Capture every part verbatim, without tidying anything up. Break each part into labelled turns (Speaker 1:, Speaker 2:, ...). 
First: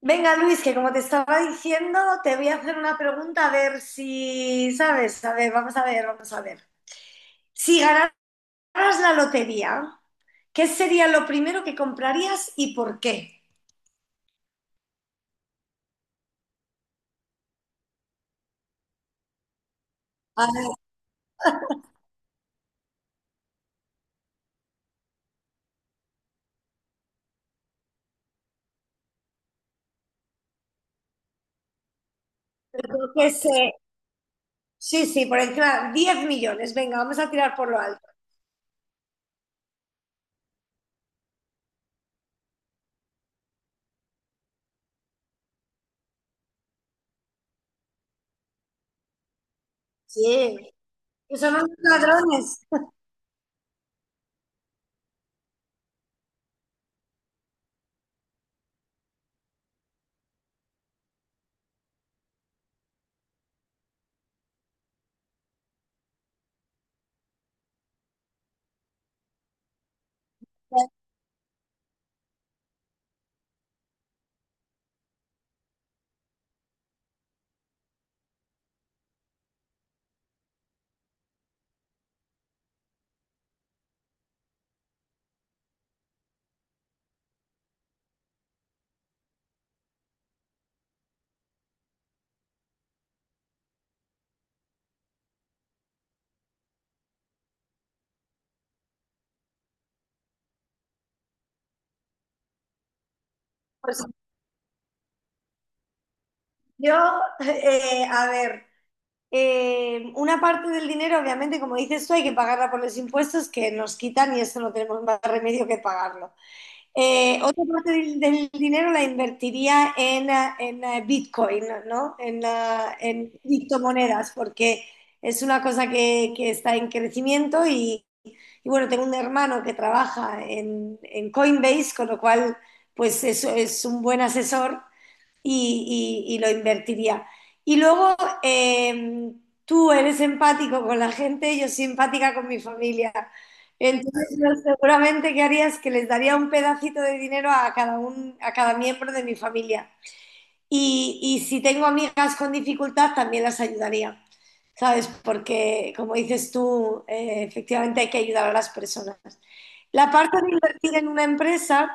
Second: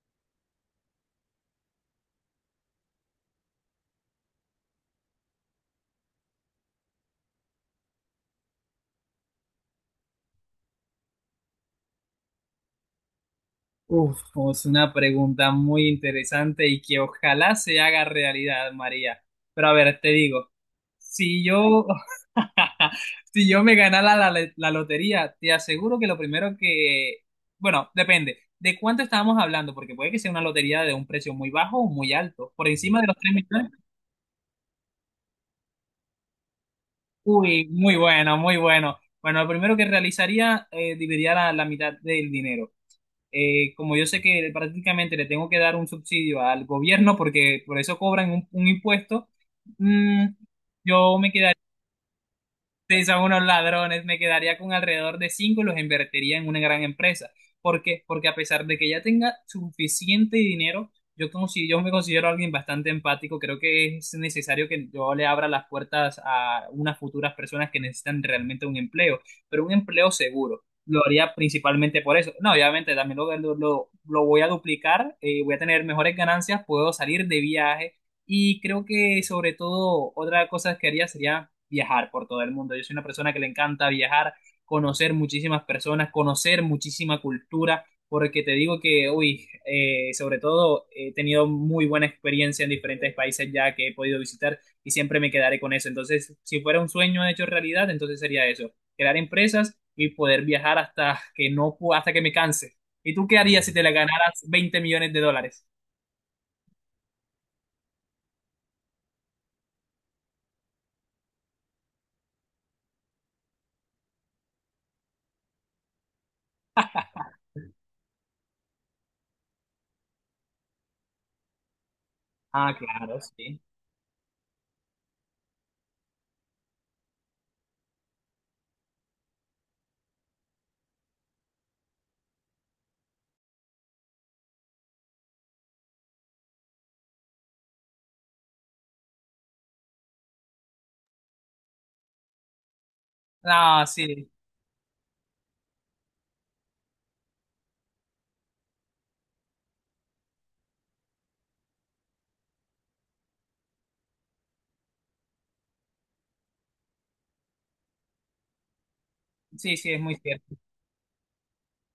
Speaker 1: Venga, Luis, que como te estaba diciendo, te voy a hacer una pregunta a ver si sabes. A ver, vamos a ver, vamos a ver. Si ganaras la lotería, ¿qué sería lo primero que comprarías y por qué?
Speaker 2: Uf, es una pregunta muy interesante y que ojalá se haga realidad, María. Pero a ver, te
Speaker 1: A
Speaker 2: digo,
Speaker 1: ver,
Speaker 2: si yo, si yo me ganara la, la- la lotería, te aseguro que lo primero que, bueno, depende de cuánto estábamos hablando, porque puede que sea una lotería de un precio muy bajo o muy alto, por encima de
Speaker 1: yo
Speaker 2: los
Speaker 1: qué
Speaker 2: tres millones.
Speaker 1: sé. Sí, sí, por encima, diez millones. Venga, vamos a tirar
Speaker 2: Uy,
Speaker 1: por lo
Speaker 2: muy
Speaker 1: alto.
Speaker 2: bueno, muy bueno. Bueno, lo primero que realizaría, eh, dividiría la, la mitad del dinero. Eh, como yo sé que prácticamente le tengo que dar un subsidio al gobierno porque por eso cobran un, un impuesto. Mm,
Speaker 1: Sí,
Speaker 2: yo me
Speaker 1: que
Speaker 2: quedé
Speaker 1: son unos ladrones.
Speaker 2: Sí, son unos ladrones. Me quedaría con alrededor de cinco y los invertiría en una gran empresa. ¿Por qué? Porque a pesar de que ya tenga suficiente dinero, yo, como si yo me considero alguien bastante empático. Creo que es necesario que yo le abra las puertas a unas futuras personas que necesitan realmente un empleo, pero un empleo seguro. Lo haría principalmente por eso. No, obviamente también lo, lo, lo- lo voy a duplicar, eh, voy a tener mejores ganancias, puedo salir de viaje y creo que sobre todo otra cosa que haría sería viajar por todo el mundo. Yo soy una persona que le encanta viajar, conocer muchísimas personas, conocer muchísima cultura, porque te digo que, uy, eh, sobre todo he tenido muy buena experiencia en diferentes países ya que he podido visitar y siempre me quedaré con eso. Entonces, si fuera un sueño hecho realidad, entonces sería eso, crear empresas y poder viajar hasta que no, pu- hasta que me canse. ¿Y tú qué harías si te la
Speaker 1: Pues
Speaker 2: ganaras veinte millones de dólares?
Speaker 1: yo, eh, a ver, eh, una parte del dinero, obviamente, como dices tú, hay que pagarla por los impuestos que nos quitan y eso no tenemos más remedio que pagarlo. Eh, otra parte del, del dinero la invertiría en, eh, en, eh, Bitcoin, ¿no? En, eh,
Speaker 2: Ah, claro,
Speaker 1: en
Speaker 2: sí.
Speaker 1: criptomonedas, porque es una cosa que, que está en crecimiento y, y, bueno, tengo un hermano que trabaja en, en Coinbase, con lo cual pues eso es un buen asesor y, y- y lo invertiría. Y luego eh, tú eres empático con la gente, yo soy empática con mi familia.
Speaker 2: Ah, sí,
Speaker 1: Entonces, yo seguramente que haría es que les daría un pedacito de dinero a cada un, a cada miembro de mi familia. Y, y si tengo amigas con dificultad, también las ayudaría, ¿sabes? Porque, como dices tú, eh, efectivamente hay que ayudar a las personas.
Speaker 2: sí, sí, es
Speaker 1: La
Speaker 2: muy
Speaker 1: parte de
Speaker 2: cierto.
Speaker 1: invertir en una empresa.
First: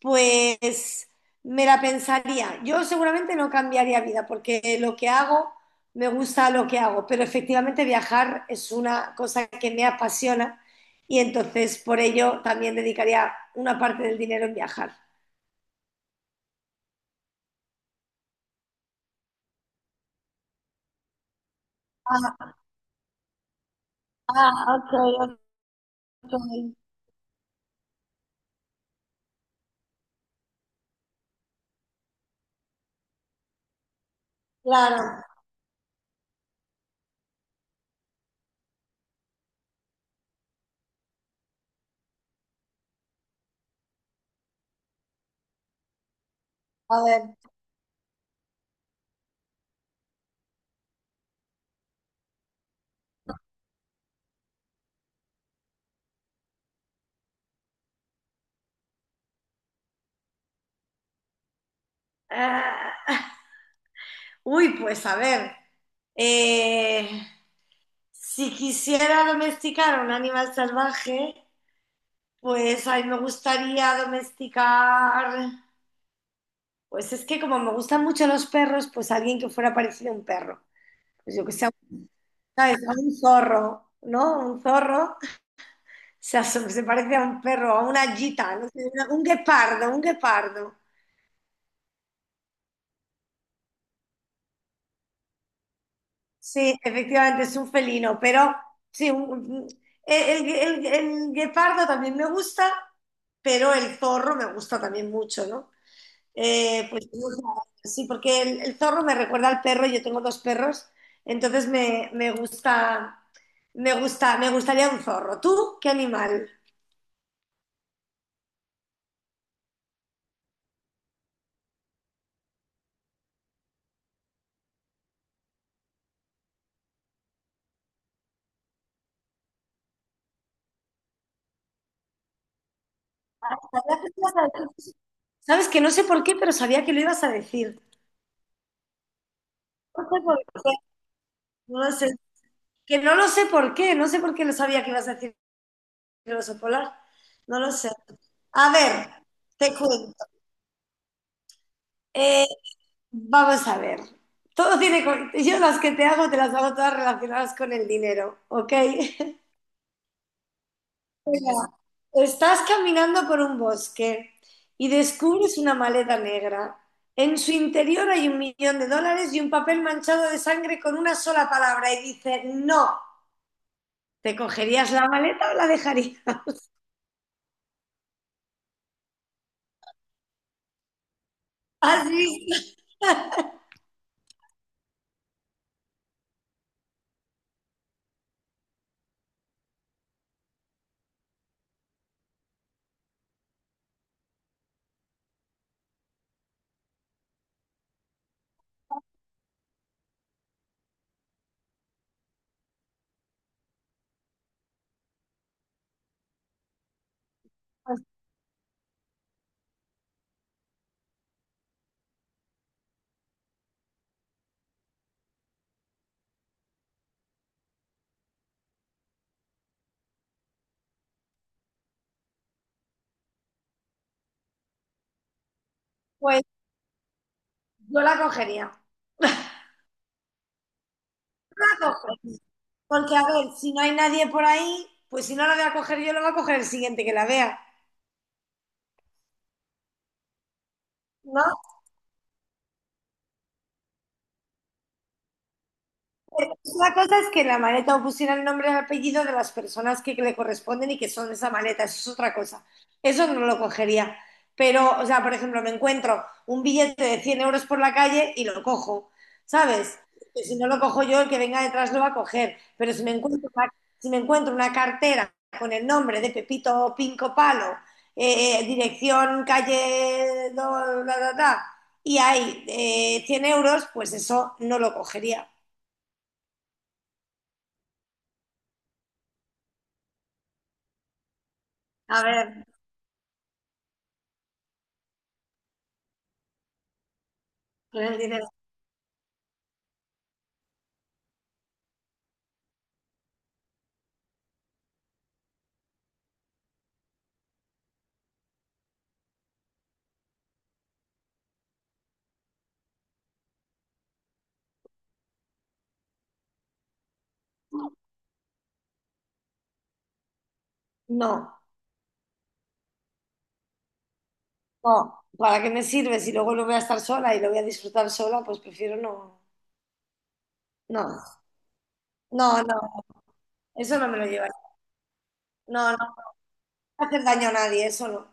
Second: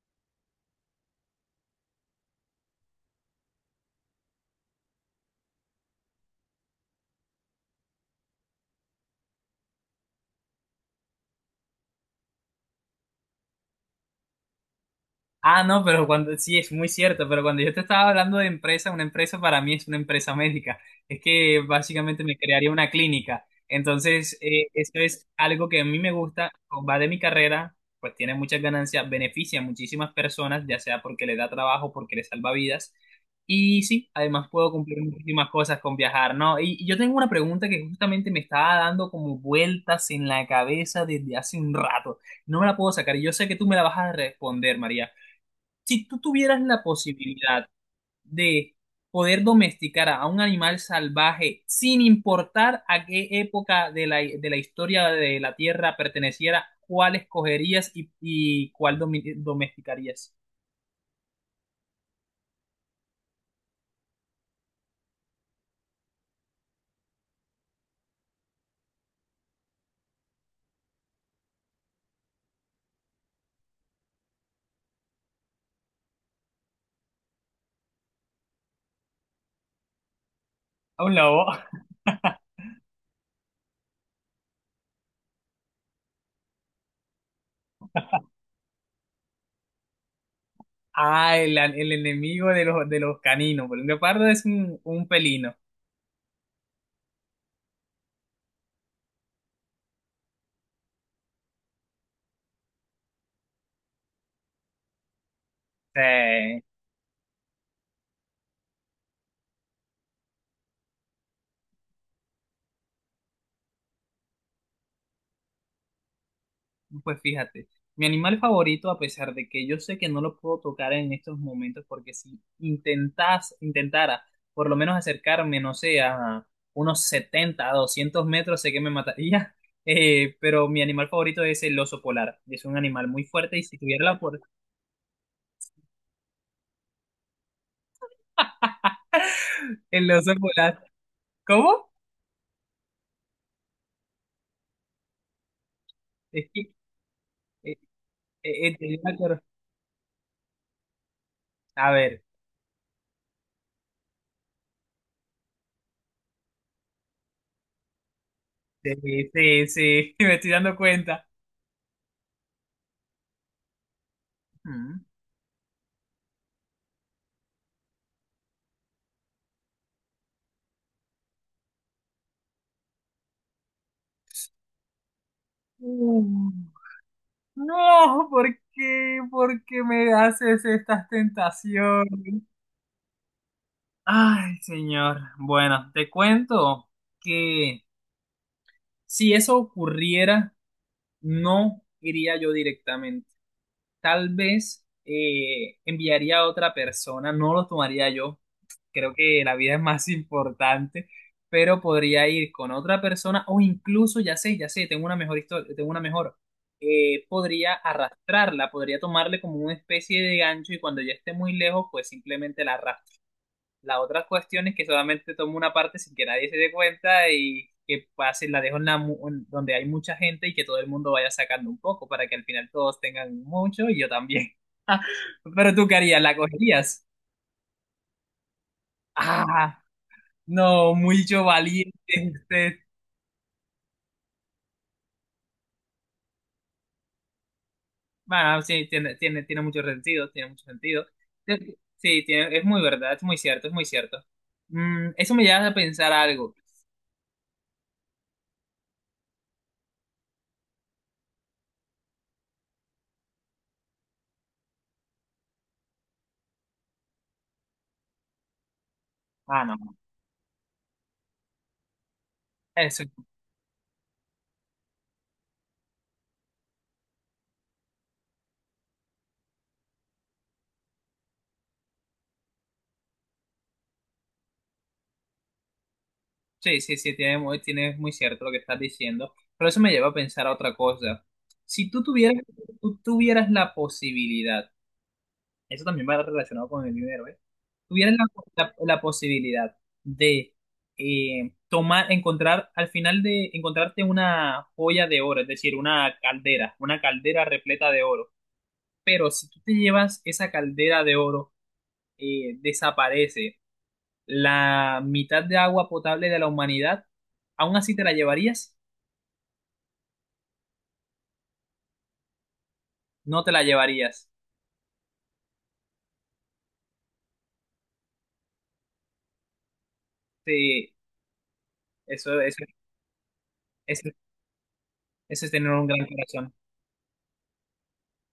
Speaker 1: Pues me la pensaría. Yo seguramente no cambiaría vida porque lo que hago, me gusta lo que hago, pero efectivamente viajar es una cosa que me apasiona y entonces por ello también dedicaría una parte del dinero en viajar.
Speaker 2: Ah, no, pero cuando, sí, es muy cierto, pero cuando yo te estaba hablando de empresa, una empresa para mí es una empresa médica. Es que básicamente me
Speaker 1: Ah,
Speaker 2: crearía una clínica. Entonces,
Speaker 1: ah,
Speaker 2: eh, eso
Speaker 1: ok,
Speaker 2: es algo que a mí me
Speaker 1: ok.
Speaker 2: gusta, va de mi carrera, pues tiene muchas ganancias, beneficia a muchísimas personas, ya sea porque le da trabajo, porque le salva vidas. Y sí, además puedo cumplir
Speaker 1: Claro,
Speaker 2: muchísimas cosas con viajar, ¿no? Y, y yo tengo una pregunta que justamente me estaba dando como vueltas en la cabeza desde hace un rato. No me la puedo sacar y yo sé que tú me la vas a responder, María. Si tú tuvieras la
Speaker 1: a ver.
Speaker 2: posibilidad de poder domesticar a un animal salvaje sin importar a qué época de la, de la historia de la Tierra perteneciera, ¿cuál escogerías y, y cuál domi- domesticarías?
Speaker 1: Ah, uy, pues a ver, eh, si quisiera domesticar a un animal salvaje, pues a mí me gustaría domesticar, pues es que como me gustan mucho los perros, pues alguien que fuera parecido a un perro.
Speaker 2: A un
Speaker 1: Pues yo
Speaker 2: lobo.
Speaker 1: que sea, un- ¿sabes? A un zorro, ¿no? Un zorro, o sea, se se parece a un perro, a una gita, no sé, una- un guepardo, un guepardo.
Speaker 2: Ah, el, el enemigo de los, de los caninos. Porque un guepardo es un, un pelino.
Speaker 1: Sí, efectivamente es un felino, pero sí, un- un- el, el- el guepardo también me gusta, pero el zorro me gusta también mucho, ¿no?
Speaker 2: Sí.
Speaker 1: Eh, pues no sé, sí, porque el, el zorro me recuerda al perro, yo tengo dos perros, entonces me, me gusta, me gusta, me gustaría un zorro. ¿Tú qué animal?
Speaker 2: Pues fíjate, mi animal favorito, a pesar de que yo sé que no lo puedo tocar en estos momentos, porque si intentas, intentara por lo menos acercarme, no sé, a unos setenta a doscientos metros, sé que me mataría. Eh, pero mi animal favorito es el oso polar. Es un animal muy fuerte y si tuviera la por
Speaker 1: Sabes que no sé por qué, pero sabía que lo ibas a decir. No
Speaker 2: el
Speaker 1: sé
Speaker 2: oso
Speaker 1: por qué,
Speaker 2: polar.
Speaker 1: no
Speaker 2: ¿Cómo?
Speaker 1: lo sé. Que no lo sé por qué, no sé por qué lo sabía que ibas a decir. El
Speaker 2: Es
Speaker 1: oso
Speaker 2: que,
Speaker 1: polar. No lo
Speaker 2: eh,
Speaker 1: sé. A
Speaker 2: eh, eh,
Speaker 1: ver,
Speaker 2: me acuerdo.
Speaker 1: te cuento.
Speaker 2: A ver,
Speaker 1: Eh, vamos a ver. Todo tiene. co- Yo las que te hago, te las hago todas relacionadas con el dinero, ¿ok?
Speaker 2: sí, sí, sí, me estoy dando cuenta.
Speaker 1: Mira, estás caminando por un bosque y descubres una maleta negra. En su interior hay un millón de dólares y un papel manchado de sangre con una sola palabra y dice, no, ¿te cogerías la maleta o la dejarías?
Speaker 2: Ujú. No, ¿por qué? ¿Por qué me haces estas
Speaker 1: ¿Has
Speaker 2: tentaciones?
Speaker 1: visto?
Speaker 2: Ay, señor. Bueno, te cuento que si eso ocurriera, no iría yo directamente. Tal vez eh, enviaría a otra persona, no lo tomaría yo. Creo que la vida es más importante, pero podría ir con otra persona o incluso, ya sé, ya sé, tengo una mejor historia, tengo una mejor, eh, podría arrastrarla, podría tomarle como una especie de gancho y cuando ya esté muy lejos, pues simplemente la arrastro. La otra cuestión es que solamente tomo una parte sin que nadie se dé cuenta y que pase, la dejo en la mu- en donde hay mucha gente y que todo el mundo vaya sacando un poco para que al final todos tengan mucho y yo también. Pero tú qué harías, ¿la
Speaker 1: Pues
Speaker 2: cogerías?
Speaker 1: yo la cogería.
Speaker 2: Ah. No, mucho
Speaker 1: La
Speaker 2: valiente
Speaker 1: cojo.
Speaker 2: usted.
Speaker 1: Porque, a ver, si no hay nadie por ahí, pues si no la voy a coger yo, la va a coger el siguiente que la vea,
Speaker 2: Bueno, sí, tiene, tiene, tiene mucho sentido, tiene mucho sentido.
Speaker 1: ¿no?
Speaker 2: Sí, tiene- es muy verdad, es muy cierto, es muy cierto. Mm, eso me lleva a pensar algo.
Speaker 1: La cosa es que en la maleta o pusiera el nombre y el apellido de las personas que le corresponden y que son de esa maleta, eso es otra cosa. Eso no lo cogería. Pero, o sea, por ejemplo, me encuentro un billete de cien euros por la calle y lo cojo,
Speaker 2: Ah, no, no,
Speaker 1: ¿sabes? Que si no lo cojo yo, el que venga detrás lo va a coger. Pero
Speaker 2: Eso,
Speaker 1: si me
Speaker 2: no.
Speaker 1: encuentro una, si me encuentro una cartera con el nombre de Pepito Pinco Palo, eh, eh, dirección calle, do- da, da, da, y hay eh, cien euros, pues eso no lo cogería.
Speaker 2: Sí, sí, sí, tiene, muy- tiene muy cierto lo que estás diciendo. Pero eso me lleva a pensar a otra cosa. Si tú
Speaker 1: A
Speaker 2: tuvieras,
Speaker 1: ver.
Speaker 2: tú tuvieras la posibilidad, eso también va relacionado con el dinero, ¿eh? Tuvieran
Speaker 1: Entonces
Speaker 2: la,
Speaker 1: dices,
Speaker 2: la- la posibilidad de eh, tomar, encontrar, al final de encontrarte una joya de oro, es decir, una caldera, una caldera repleta de oro. Pero si tú te llevas esa caldera de oro, eh, desaparece la mitad de agua potable de la humanidad, ¿aún así te la llevarías?
Speaker 1: no,
Speaker 2: No te la llevarías.
Speaker 1: no, ¿para qué me sirve si luego lo voy a estar sola y lo voy a disfrutar sola? Pues prefiero no,
Speaker 2: Sí,
Speaker 1: no,
Speaker 2: eso,
Speaker 1: no,
Speaker 2: eso,
Speaker 1: no, eso no
Speaker 2: eso,
Speaker 1: me lo llevaré.
Speaker 2: eso es tener un
Speaker 1: No, no,
Speaker 2: gran
Speaker 1: no
Speaker 2: corazón.
Speaker 1: hacer daño a nadie, eso no.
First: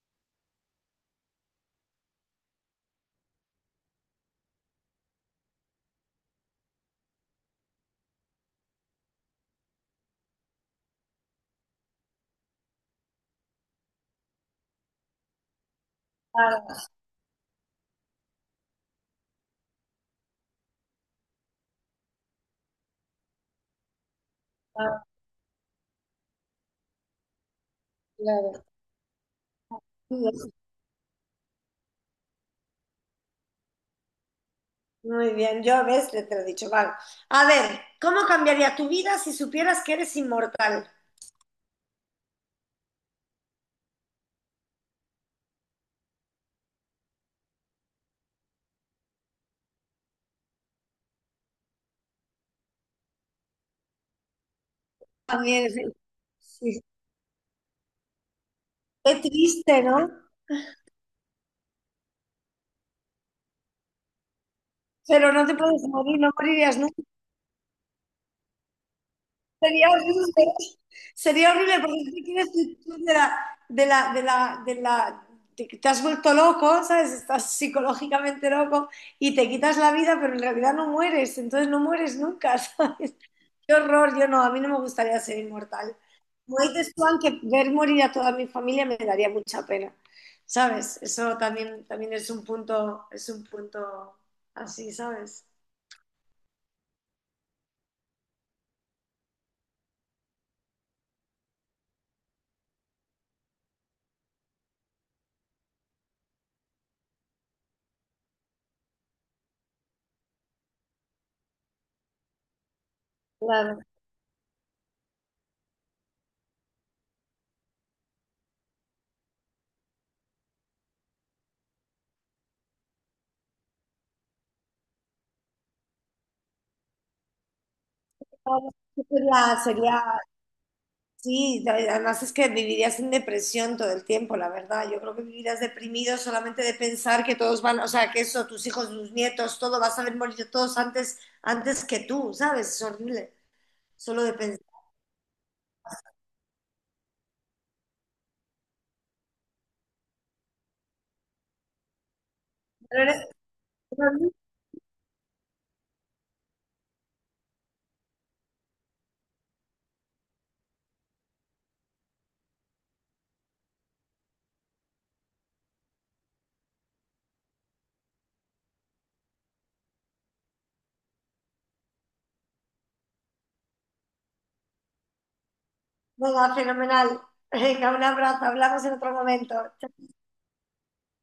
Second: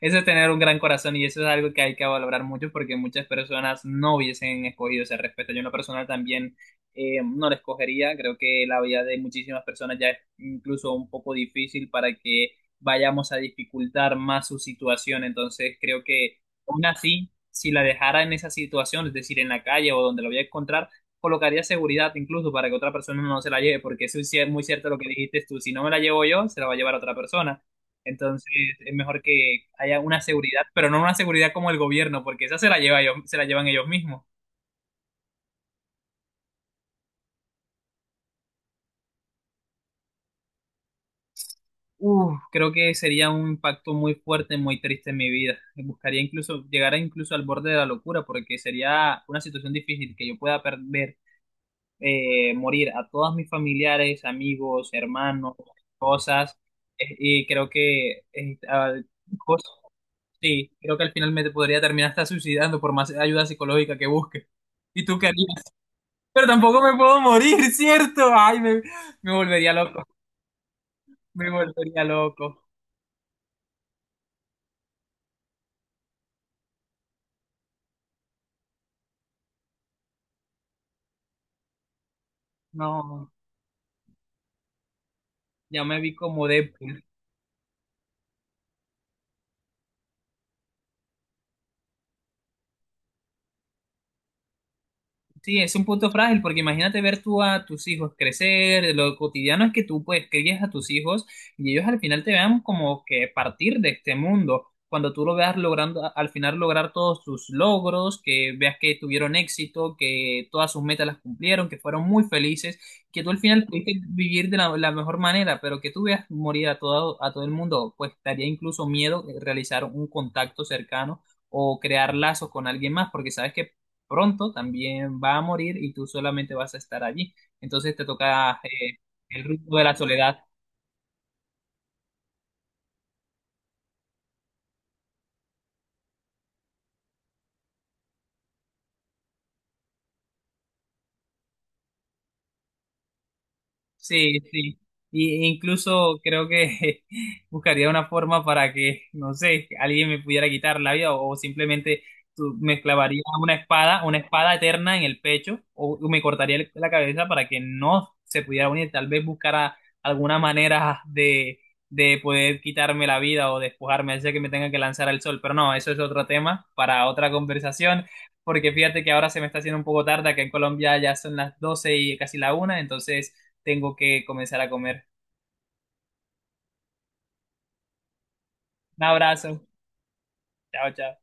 Speaker 2: Eso es tener un gran corazón y eso es algo que hay que valorar mucho porque muchas personas no hubiesen escogido ese respeto. Yo en lo personal también eh, no lo escogería. Creo que la vida de muchísimas personas ya es incluso un poco difícil para que vayamos a dificultar más su situación. Entonces creo que aún
Speaker 1: Claro,
Speaker 2: así, si la dejara en esa situación, es decir, en la calle o donde la voy a encontrar, colocaría seguridad incluso para que otra persona no se la lleve, porque eso es cier- muy cierto lo
Speaker 1: claro,
Speaker 2: que dijiste tú, si no me la llevo yo, se la va a llevar otra persona. Entonces es mejor que haya una
Speaker 1: claro.
Speaker 2: seguridad, pero no una seguridad como el gobierno, porque esa se la lleva ellos, se la llevan ellos mismos.
Speaker 1: Muy bien, yo ves, te te lo he dicho, vale. A ver, ¿cómo cambiaría tu vida si supieras que eres inmortal?
Speaker 2: Uf, creo que sería un impacto muy fuerte, muy triste en mi vida. Buscaría incluso llegar a incluso al borde de la locura, porque sería una situación difícil que yo pueda perder, eh, morir a todos mis familiares, amigos, hermanos,
Speaker 1: También, sí.
Speaker 2: cosas.
Speaker 1: Sí.
Speaker 2: Eh, y creo que eh, al-
Speaker 1: Qué
Speaker 2: cosas,
Speaker 1: triste, ¿no?
Speaker 2: sí, creo que al final me podría terminar hasta suicidando por más ayuda psicológica que busque. ¿Y tú qué
Speaker 1: Pero no te
Speaker 2: harías?
Speaker 1: puedes morir, no
Speaker 2: Pero
Speaker 1: morirías
Speaker 2: tampoco me
Speaker 1: nunca.
Speaker 2: puedo morir, ¿cierto? Ay, me, me volvería
Speaker 1: Sería
Speaker 2: loco.
Speaker 1: horrible,
Speaker 2: Me
Speaker 1: sería horrible
Speaker 2: volvería
Speaker 1: porque tú te quieres
Speaker 2: loco.
Speaker 1: tú de la, de la, de la, de la, te, te has vuelto loco, ¿sabes? Estás psicológicamente loco y te quitas la vida, pero en realidad no mueres, entonces no mueres nunca, ¿sabes?
Speaker 2: No,
Speaker 1: Qué horror, yo no, a mí no me gustaría ser
Speaker 2: ya
Speaker 1: inmortal.
Speaker 2: me vi como
Speaker 1: Como dices tú,
Speaker 2: Deadpool.
Speaker 1: que ver morir a toda mi familia me daría mucha pena, ¿sabes? Eso también, también es un punto, es un punto así, ¿sabes?
Speaker 2: Sí, es un punto frágil porque imagínate ver tú a tus hijos crecer, lo cotidiano es que tú pues crías a tus hijos y ellos al final te vean como que partir de este mundo, cuando tú lo veas logrando al final lograr todos sus logros, que veas que tuvieron éxito, que todas sus metas las cumplieron, que fueron muy felices, que tú al final
Speaker 1: Claro.
Speaker 2: pudiste vivir de la, la mejor manera, pero que tú veas morir a todo, a todo el mundo, pues daría incluso miedo realizar un contacto cercano o crear lazos con alguien más, porque sabes que pronto también va a morir y tú solamente vas a estar allí. Entonces te toca eh,
Speaker 1: Sería,
Speaker 2: el ritmo de la
Speaker 1: sería
Speaker 2: soledad.
Speaker 1: Sí, la- además es que vivirías en depresión todo el tiempo, la verdad. Yo creo que vivirías deprimido solamente de pensar que todos van, o sea, que eso, tus hijos, tus nietos, todo, vas a ver morir todos antes, antes que tú, ¿sabes? Es horrible, solo de
Speaker 2: Sí,
Speaker 1: pensar.
Speaker 2: sí. Y incluso creo que buscaría una forma para que, no sé, alguien me pudiera quitar la vida o, o simplemente tú- me
Speaker 1: Pero
Speaker 2: clavaría
Speaker 1: eres-
Speaker 2: una espada, una espada eterna en el pecho o me cortaría el- la cabeza para que no se pudiera unir. Tal vez buscara alguna manera de, de poder quitarme la vida o despojarme, hacer que me tenga que lanzar al sol. Pero no, eso es otro tema para otra conversación. Porque fíjate que ahora se me está haciendo un poco tarde, acá en Colombia ya son las doce y casi la una, entonces tengo que comenzar a comer.
Speaker 1: Venga, fenomenal. Venga, un abrazo, hablamos en
Speaker 2: Un
Speaker 1: otro momento.
Speaker 2: abrazo. Chao, chao.